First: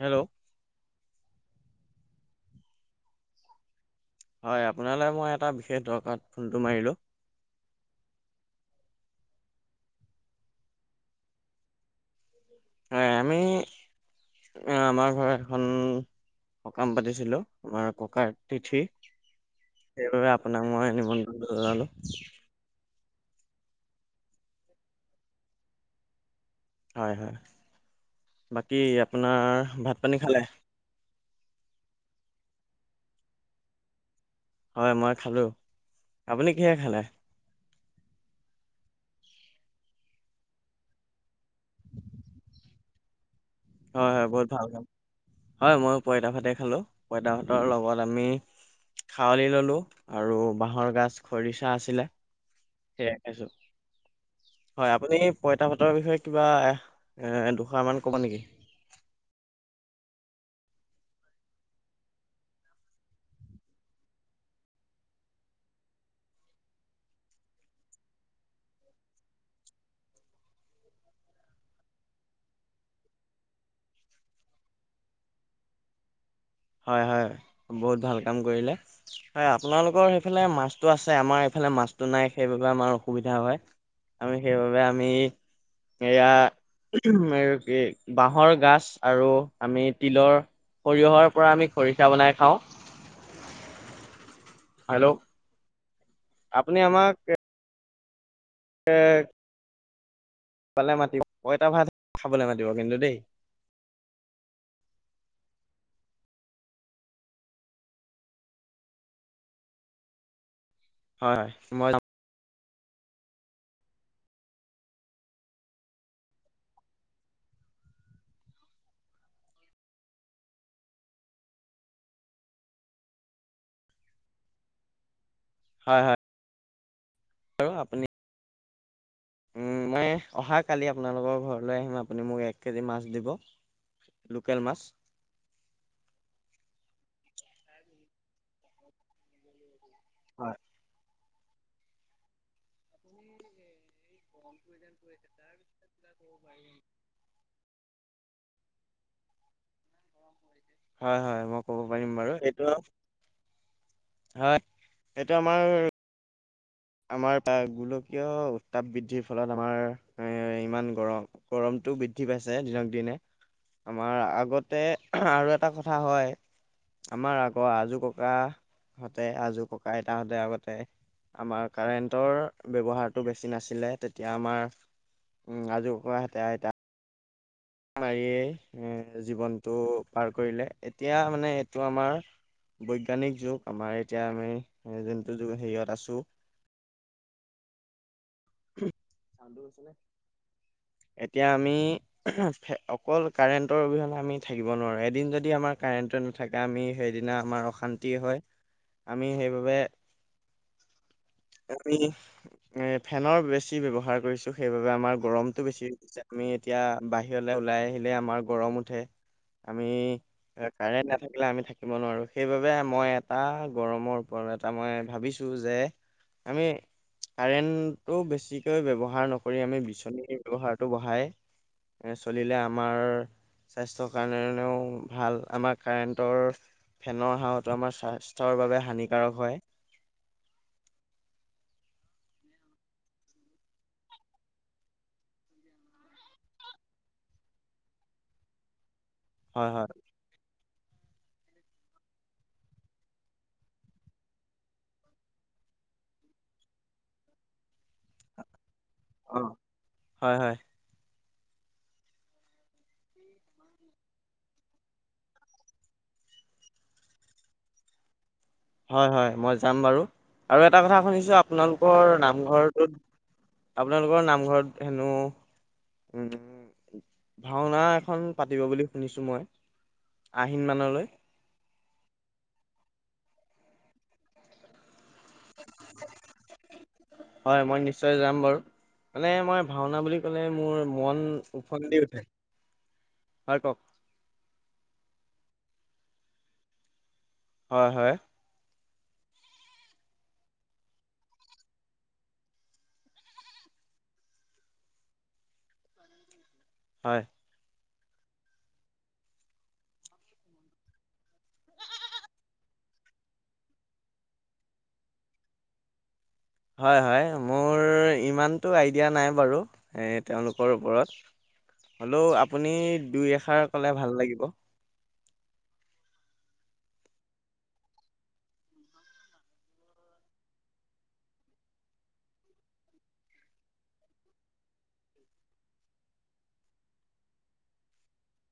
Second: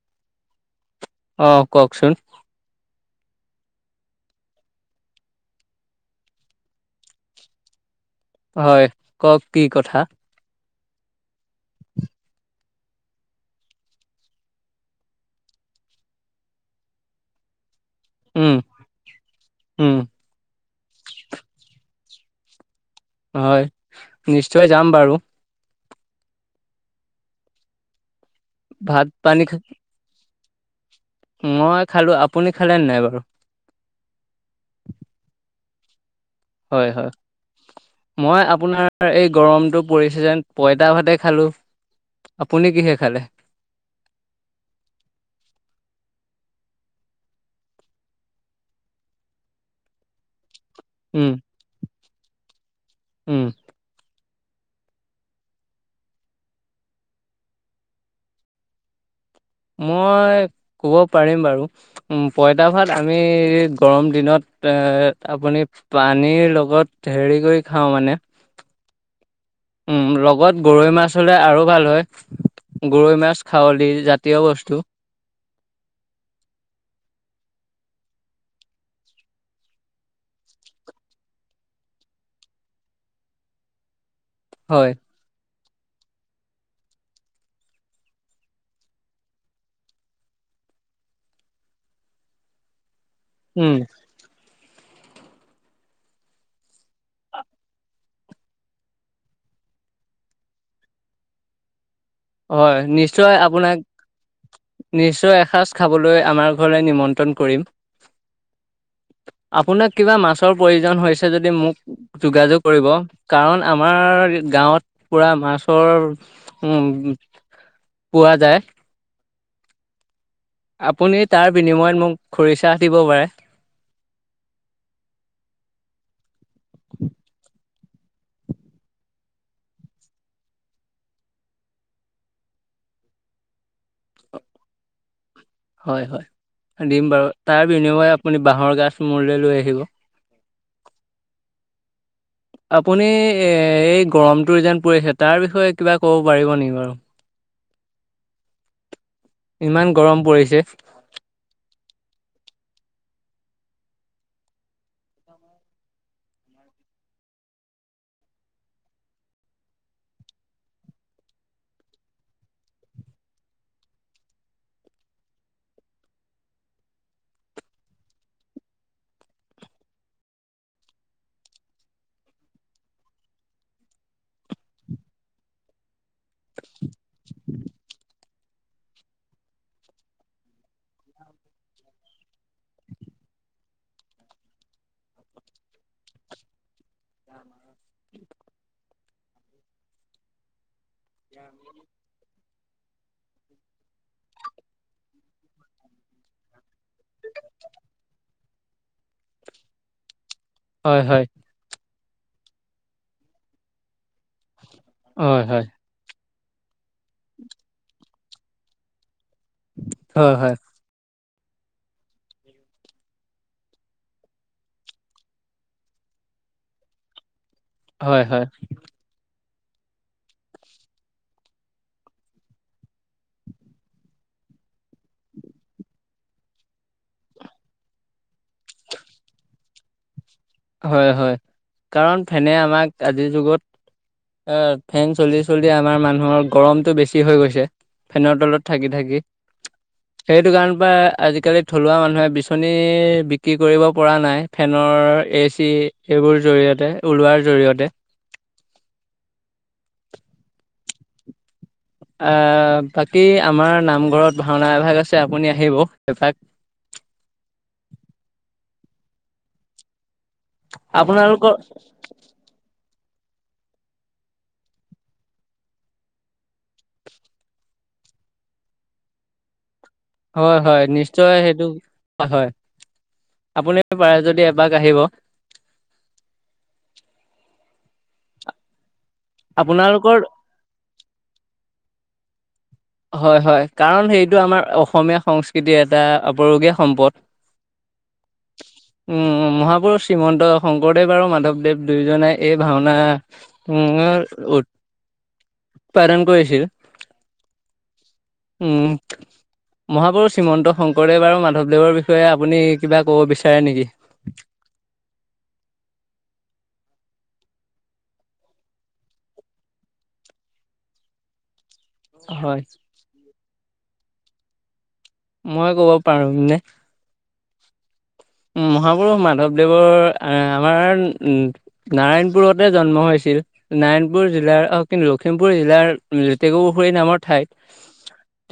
Hello? অ', কওঁকচোন? হয়, আপোনালে মই এটা বিশেষ দৰকাৰত ফোনটো মাৰিলোঁ। হয়, কওঁক কি কথা? হয়, আমি আমাৰ ঘৰত এখন সকাম পাতিছিলোঁ। আমাৰ ককাৰ উম, তিথি, উম, সেইবাবে আপোনাক মই নিমন্ত্ৰণটো জনালোঁ। হয়, নিশ্চয় যাম বাৰু। হয়-হয়, বাকী ভাত আপোনাৰ পানী খা ভাত পানী খালে? মই খালোঁ, আপুনি খালে নাই বাৰু? হয়, মই খালোঁ। আপুনি কিহে খালে হয়-হয়। মই আপোনাৰ এই গৰমটো পৰিছে যে, পঁইতা ভাতেই খালোঁ। আপুনি কিহে খালে? হয়-হয় বহুত ভাল কাম। হয়, মইও পইতা ভাতে খালোঁ। পইতা ভাতৰ লগত আমি খাৱলি ললোঁ, আৰু বাঁহৰ গাছ উম, খৰিচা আছিলে, সেইয়াই উম, খাইছোঁ। হয়, আপুনি পইতা ভাতৰ বিষয়ে কিবা এ দুশাৰ মান কব নেকি? মই ক'ব পাৰিম বাৰু। উম, পইতা ভাত আমি গৰম দিনত এ আপুনি পানীৰ লগত হেৰি কৰি খাওঁ মানে। উম, লগত গৰৈ মাছ হ'লে আৰু ভাল হয়। গৰৈ মাছ খাৱলি জাতীয় বস্তু। হয়-হয়, বহুত ভাল কাম কৰিলে। হয়, আপোনালোকৰ সেইফালে মাছটো আছে আমাৰ এইফালে মাছটো নাই সেইবাবে আমাৰ অসুবিধা হয়। আমি সেইবাবে হয়, আমি এয়া [unintelligible] কি বাহৰ গাছ আৰু আমি তিলৰ সৰিয়হৰ পৰা আমি খৰিচা বনাই খাওঁ। উম। হেল্ল'? আপুনি আমাক এ পালে মাতি [inaudible] পইটা ভাত খাবলৈ মাতিব হয়, কিন্তু দেই নিশ্চয় আপোনাক নিশ্চয় এসাঁজ খাবলৈ আমাৰ ঘৰলে নিমন্ত্ৰণ কৰিম। আপোনাক কিবা মাছৰ প্ৰয়োজন হৈছে হয় হয় যদি মই যাম মোক যোগাযোগ কৰিব কাৰণ আমাৰ গাঁৱত পুৰা মাছৰ উম। পোৱা যায়। আপুনি তাৰ বিনিময়ত মোক খৰিচা দিব পাৰে। হয়-হয়। আৰু আপুনি উম মই অহা কালি আপুনালোকৰ ঘৰলৈ আহিম আপুনি মোক এক কেজি মাছ দিব। লোকেল মাছ। হয়-হয়, দিম বাৰু। তাৰ বিনিময় আপুনি বাঁহৰ গাছ মুলৈ লৈ আহিব। হয়। আপুনি এ এই গৰমটো যেন পৰিছে তাৰ বিষয়ে কিবা ক'ব পাৰিব নেকি বাৰু? ইমান গৰম পৰিছে। হয়-হয়, মই ক'ব পাৰিম বাৰু। এইটো হয়, এইটো আমাৰ আমাৰ গোলকীয় উত্তাপ বৃদ্ধিৰ ফলত আমাৰ এ ইমান গৰম। গৰমতটো বৃদ্ধি পাইছে দিনক দিনে। আমাৰ আগতে আৰু এটা কথা হয়। আমাৰ আগৰ আজো ককা হতে আজো ককা আইতাহতে আগতে আমাৰ কাৰেণ্টৰ ব্যৱহাৰটো বেছি নাছিলে তেতিয়া আমাৰ উম আজি ককা হেতে আইতা [inaudible] মাৰিয়েই এ জীৱনতটো পাৰ কৰিলে। এতিয়া মানে এইটো আমাৰ বৈজ্ঞানিক যুগ আমাৰ এতিয়া আমি যোনটো যুগ হেৰিয়ত আছোঁ। [unintelligible] এতিয়া আমি অকল কাৰেণ্টৰ অবিহনে আমি থাকিব নোৱাৰো, এদিন যদি আমাৰ কাৰেণ্ট আমি সেই দিনা আমাৰ অশান্তি হয়, আমি সেই বাবে হয়-হয়। আমি এ ফেনৰ বেছি ব্যৱহাৰ কৰিছোঁ, সেইবাবে আমাৰ হয় গৰমতটো হয় বেছি আমি এতিয়া বাহিৰলৈ ওলাই আহিলে আমাৰ গৰম উঠে। আমি হয় হয় কাৰেণ্ট নাথাকিলে আমি থাকিব নোৱাৰো, সেইবাবে মই এটা গৰমৰ ওপৰত এটা মই ভাবিছোঁ যে আমি কাৰেন্টটো হয় হয় বেছিকৈ ব্যৱহাৰ নক কৰি আমি বিচনীৰ ব্যৱহাৰটো বঢ়াই এ চলিলে আমাৰ স্বাস্থ্যৰ কাৰণেও ভাল আমাৰ কাৰেণ্টৰ ফেনৰ সাৱাটো আমাৰ স্বাস্থ্যৰ বাবে হানিকাৰক হয়। হয়-হয়, কাৰণ ফেনে আমাক আজিৰ যুগত এ ফেন চলি-চলি আমাৰ মানুহৰ গৰমটো বেছি হৈ গৈছে। ফেনৰ তলত থাকি-থাকি। হয়-হয়। সেইটো কাৰণৰ পৰা আজিকালি থলুৱা মানুহে বিচনী বিক্ৰী কৰিব পৰা নাই ফেনৰ এই চি এইবোৰ জৰিয়তে, ওলোৱাৰ জৰিয়তে। অ', হয়-হয়। বাকী আমাৰ নামঘৰত ভাওনা এভাগ আছে আপুনি আহিব এপাক। হয়-হয়, মই যাম বাৰু। আৰু এটা কথা শুনিছোঁ আপোনালোকৰ আপোনালোকৰ নামঘৰটোত আপোনালোকৰ নামঘৰত হেনো উম, ভাওনা এখন পাতিব বুলি শুনিছোঁ মই। আহিন হয়-হয়, মানলৈ নিশ্চয় সেইটো হয় আপুনি পাৰে যদি এপাক আহিব। হয় মই নিশ্চয় যাম বাৰু। মানে মই ভাওনা আপোনালোকৰ বুলি ক'লে মোৰ মন উফন্দি উঠে। হয় হয়-হয়, কওক কাৰণ সেইটো আমাৰ অসমীয়া সংস্কৃতিৰ এটা আপুৰুগীয়া সম্পদ। হয়-হয়। উম, মহাপুৰুষ শ্ৰীমন্ত শংকৰদেৱ আৰু মাধৱদেৱ দুয়োজনে এই ভাওনা উম উৎপাদন কৰিছিল। হয়। উম, মহাপুষ শ্ৰীমন্ত শংকৰদেৱ আৰু মাধৱদেৱৰ বিষয়ে আপুনি কিবা ক'ব বিচাৰে নেকি? হয়-হয়, মোৰ ইমানতটো আইডিয়া নাই বাৰু এ তেওঁলোকৰ ওপৰত। হলেও হয় আপুনি দুই এষাৰ কলে ভাল লাগিব। মই ক'ব পাৰো নে? মহাপুৰুষ মাধৱদেৱৰ এ আমাৰ নাৰায়ণপুৰতে জন্ম হৈছিল। নাৰায়ণপুৰ জিলাৰ অ, কি লখিমপুৰ জিলাৰ লেতেকু পুখুৰী নামৰ ঠাইত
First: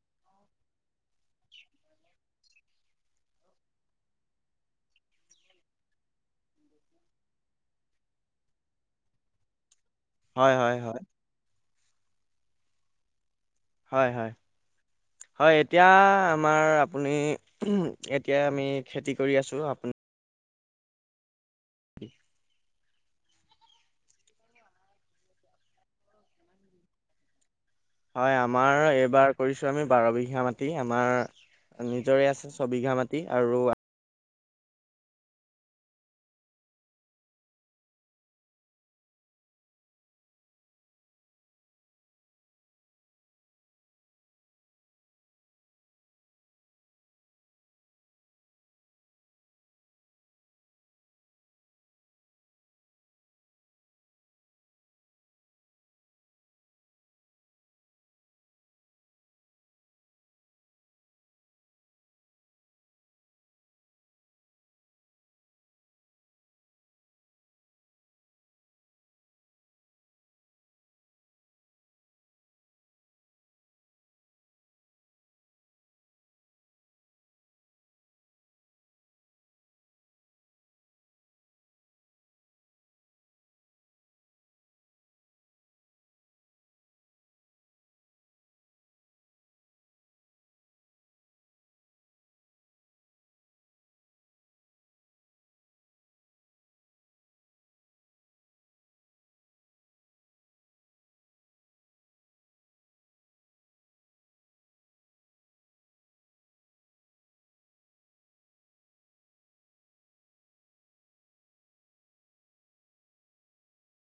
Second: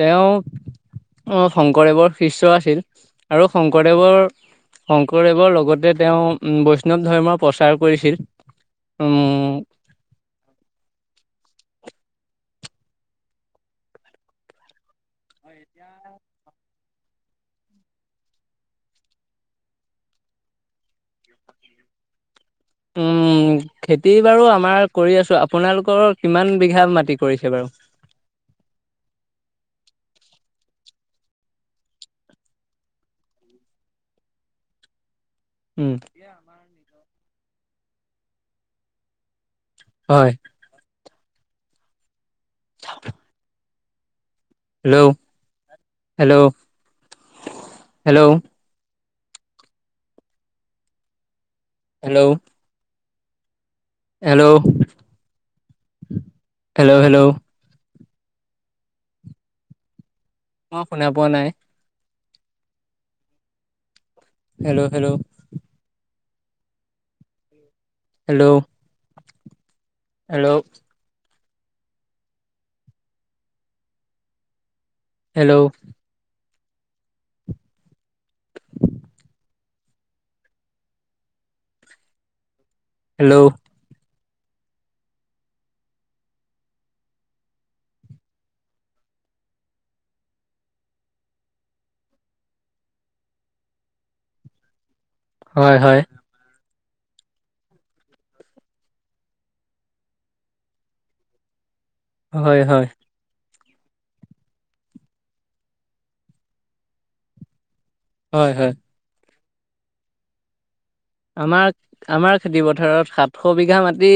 তেওঁ অ, শংকৰদেৱৰ শিষ্য আছিল আৰু শংকৰদেৱৰ শংকৰদেৱৰ লগতে তেওঁ বৈষ্ণৱ ধৰ্মৰ প্ৰচাৰ কৰিছিল। উম হয়-হয়-হয়। হয়-হয়-হয়, এতিয়া আমাৰ আপুনি উম, এতিয়া আমি খেতি কৰি আছো। আপুন [unintelligible] উম, খেতি বাৰু আমাৰ কৰি আছো। আপোনালোকৰ কিমান বিঘা মাটি কৰিছে বাৰু? হয়, আমাৰ এইবাৰ কৰিছোঁ আমি বাৰ বিঘা মাটি। আমাৰ নিজৰে আছে ছবিঘা মাটি আৰু উম। হয়। [unintelligible] Hello, hello, hello. Hello. Hello. Hello, hello. মই শুনা পোৱা নাই। Hello, hello. Hello. Hello. Hello. [inaudible] Hello. হয়, হয়। হয়, হয়। হয়, হয়। আমাক আমাৰ খেতি পথাৰত সাতশ বিঘা মাটি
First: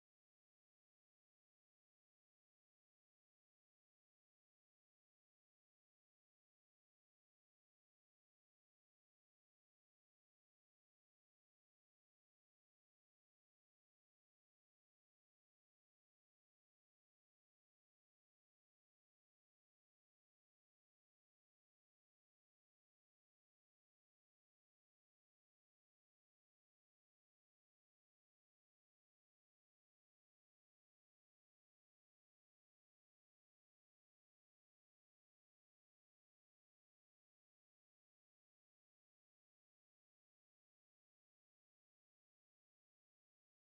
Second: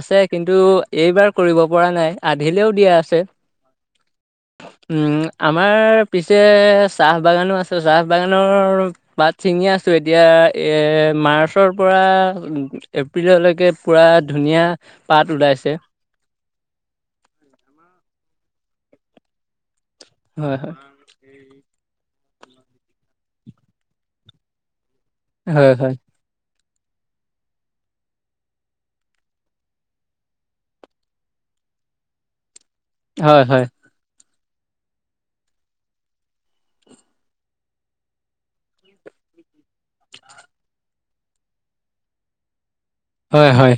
আছে, কিন্তু এইবাৰ কৰিব পৰা নাই। আধিলেও দিয়া আছে। [inaudible] উম, আমাৰ পিছে চাহ বাগানো আছে। চাহ বাগানৰ পাত ছিঙি আছো এতিয়া এ মাৰ্চৰ পৰা এপ্ৰিললৈকে পুৰা ধুনীয়া পাত ওলাইছে। হয়, হয়। এই [unintelligible] হয়, হয়। হয়, হয়। হয়, হয়।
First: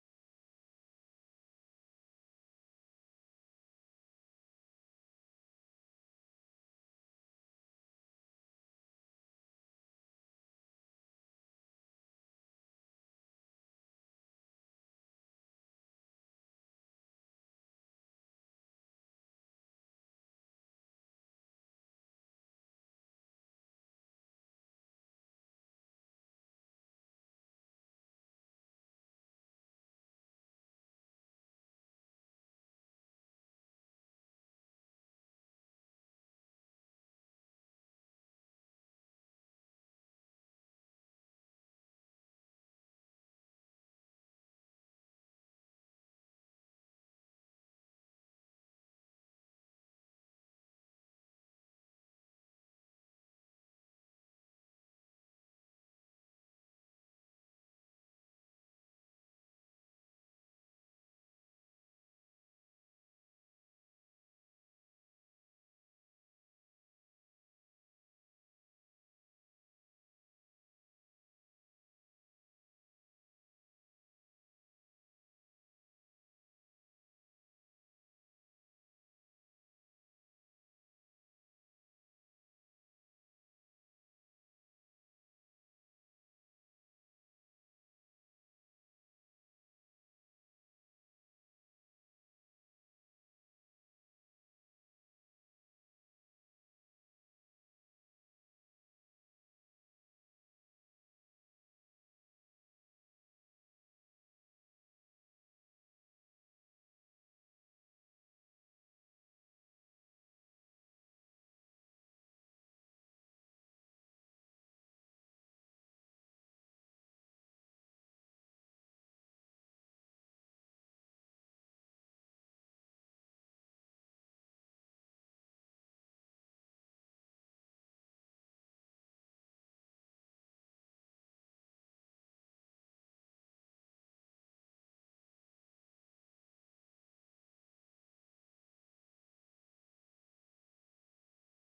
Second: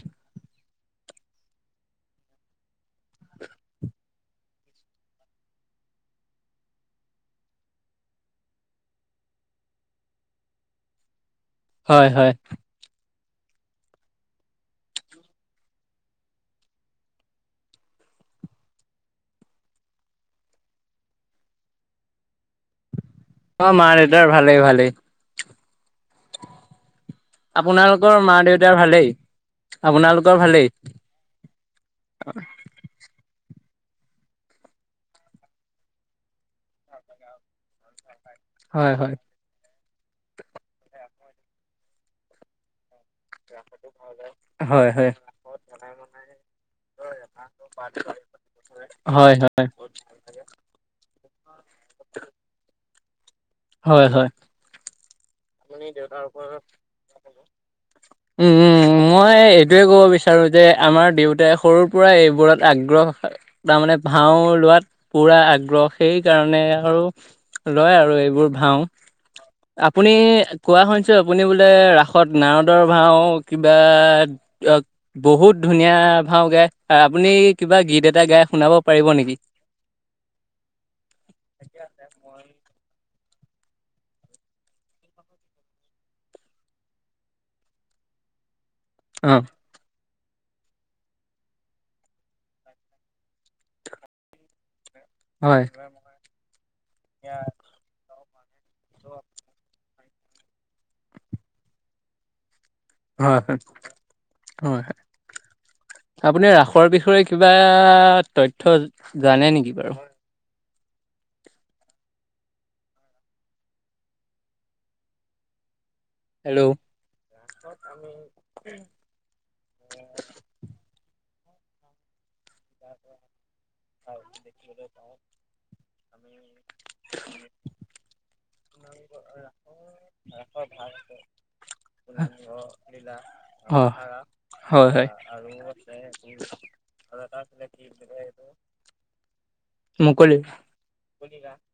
হয়, হয়। অ, মা-দেতাৰ ভালেই, ভালেই। আপোনালোকৰ মা-দেউতাৰ ভালেই? আপোনালোকৰ ভালেই? হয়, হয়। ৰাস্তাটো ভাল [unintelligible] [unintelligible] হয়, হয় [unintelligible] [unintelligible] হয়, হয়। [unintelligible] [inaudible] হয়, হয়। আপুনি দেউতাৰ [inaudible] [inaudible] উম- উম- উম, মই এটোৱে ক'ব বিচাৰো যে আমাৰ দেউতাই সৰুৰ পৰা এইবোৰত আগ্ৰহ তাৰমানে ভাওঁ ওলোৱাত পুৰা আগ্ৰহ সেইকাৰণে আৰু লয় আৰু এইবোৰ ভাওঁ। আপুনি কোৱা শুনিছোঁ আপুনি বোলে ৰাসত নাৰদৰ ভাওঁ কিবা [unintelligible] বহুত ধুনীয়া ভাওঁ গাই। আ-আপুনি কিবা গীত এটা গাই শুনাব পাৰিব নেকি? [unintelligible] অ। হয়। [unintelligible] [unintelligible] হয় [unintelligible] হয়। আপুনি ৰাসৰ বিষয়ে কিবা তথ্য জানে নেকি বাৰু? হেল্ল। [unintelligible] [unintelligible] [unintelligible] [inaudible] [unintelligible] অ, হয়- হয়। [unintelligible] [unintelligible] মুকলি [unintelligible]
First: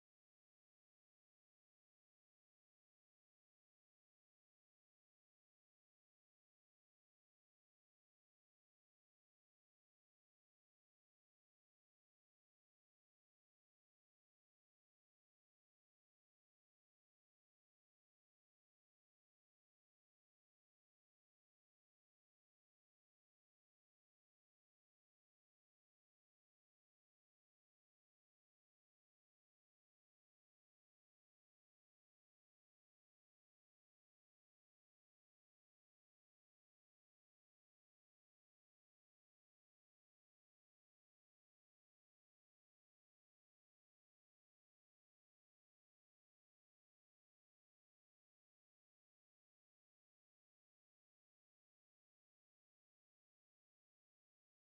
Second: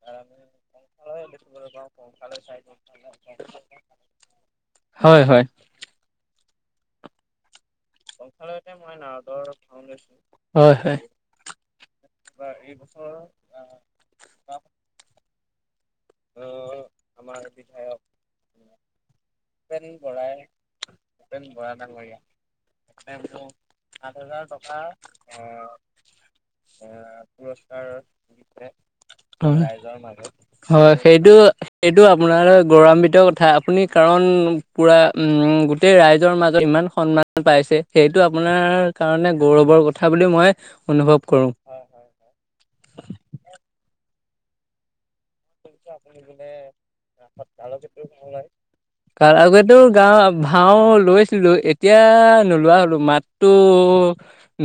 [unintelligible] [unintelligible] হয়, হয়। [unintelligible] মই নাৰদৰ ভাওঁ লৈছিলোঁ। হয়, হয়। এইবাৰ এইবছৰ আ অ, আমাৰ বিধায়ক ভূপেন বৰাই, ভূপেন বৰা ডাঙৰীয়া [unintelligible] সাত হাজাৰ টকাৰ আ আ, পুৰস্কাৰ দিছে, হয়। ৰাইজৰ মাজত। হয়, সেইটো এইটো আপোনাৰ গৌৰান্বিত কথা। আপুনি কাৰণ পুৰা উম গোটেই ৰাইজৰ মাজত ইমান সন্মানটো পাইছে, সেইটো আপোনাৰ কাৰণে গৌৰৱৰ কথা বুলি মই অনুভৱ কৰোঁ। [unintelligible] আপুনি বোলে [unintelligible] [inaudible] তাৰ আগতেও গাওঁ ভাওঁ লৈছিলো, এতিয়া নোলোৱা হ'লো। মাততো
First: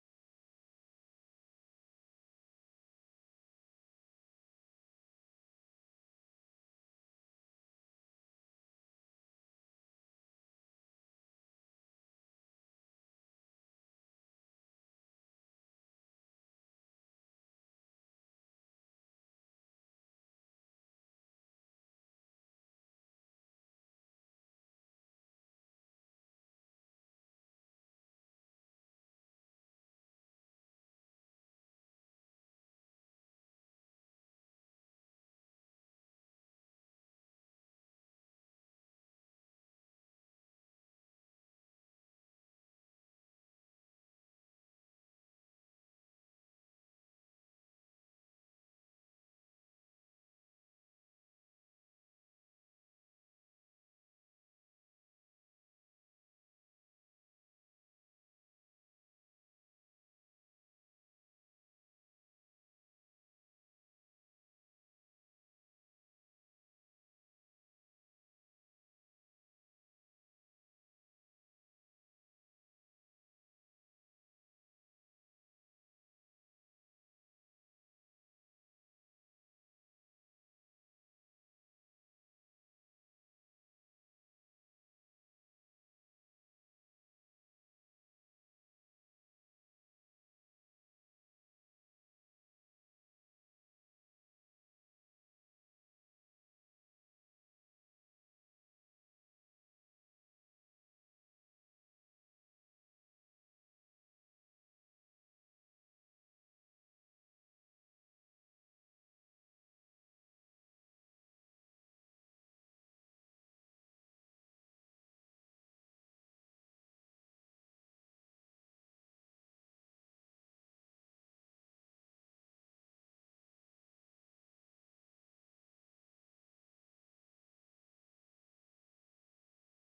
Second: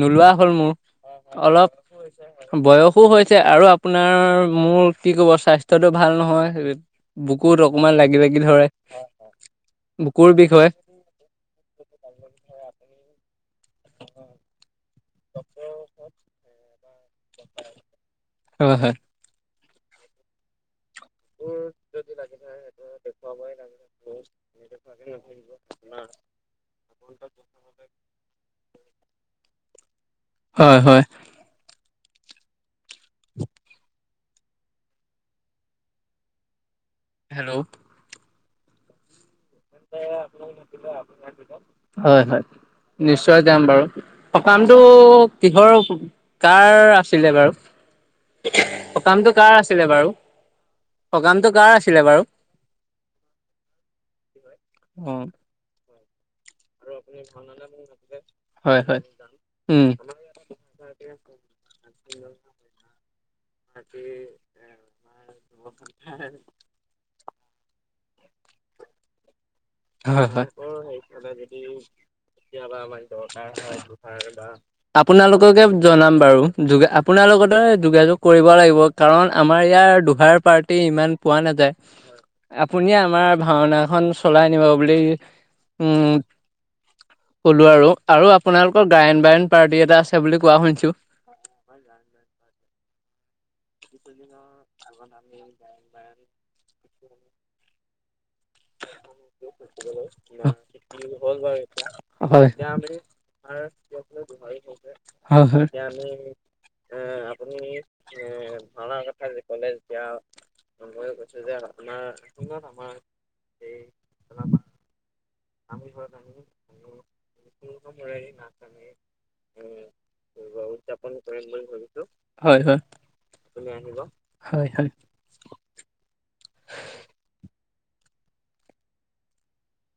নোলোৱা হ'ল মোৰ। অলপ বয়সো হৈছে আৰু আপোনাৰ মোৰ কি ক'ব স্বাইছ তটো ভাল নহয়। বুকুত অকমান লাগি লাগি ধৰে। অ। বুকুৰ বিষয় হয়। ডক্টৰৰ ওচৰত হয়, হয়। যদি লাগি ধৰে সেইটো দেখুৱাবই লাগিলে [unintelligible] [unintelligible] [unintelligible] হয়, হয়। [inaudible] হেল্ল। [unintelligible] হয়- হয়, নিশ্চয় যাম বাৰু। সকামটো কিহৰ কাৰ আছিলে বাৰু? সকামটো কাৰ আছিলে বাৰু? সকামটো কাৰ আছিলে বাৰু? অ। [unintelligible] হয়- হয়, উম। [unintelligible] [unintelligible] হয়- হয়, [unintelligible] সেইফালে যদি কেতিয়াবা আমাৰ দৰকাৰ হয় [unintelligible] বা আপোনালোককে জনাম বাৰু, যোগ আপোনাৰ লগতে যোগাযোগ কৰিব লাগিব। কাৰণ আমাৰ ইয়াৰ দুহাৰ পাৰ্টি ইমান পোৱা নাযায়। আপুনিয়ে আমাৰ ভাওঁনাখন চলাই নিব বুলি উ ক'লো আৰু, আৰু আপোনালোকৰ গায়ন বায়ন পাৰ্টি এটা আছে বুলি কোৱা শুনছো। [unintelligible] কিছুদিনৰ আগত আমি গায়ন বায়ন [unintelligible] [inaudible] [unintelligible] হয়। এতিয়া আমি [unintelligible] হয়, হয়। এতিয়া আমি এ আপুনি এ ভাওঁনাৰ কথা যে ক'লে যেতিয়া [unintelligible] কৈছো যে আপোনাৰ [unintelligible] আমি [unintelligible] উম, [unintelligible] উদযাপন কৰিম বুলি ভাবিছো। হয়, হয়। আপুনি আহিব। হয়- হয়। [inaudible]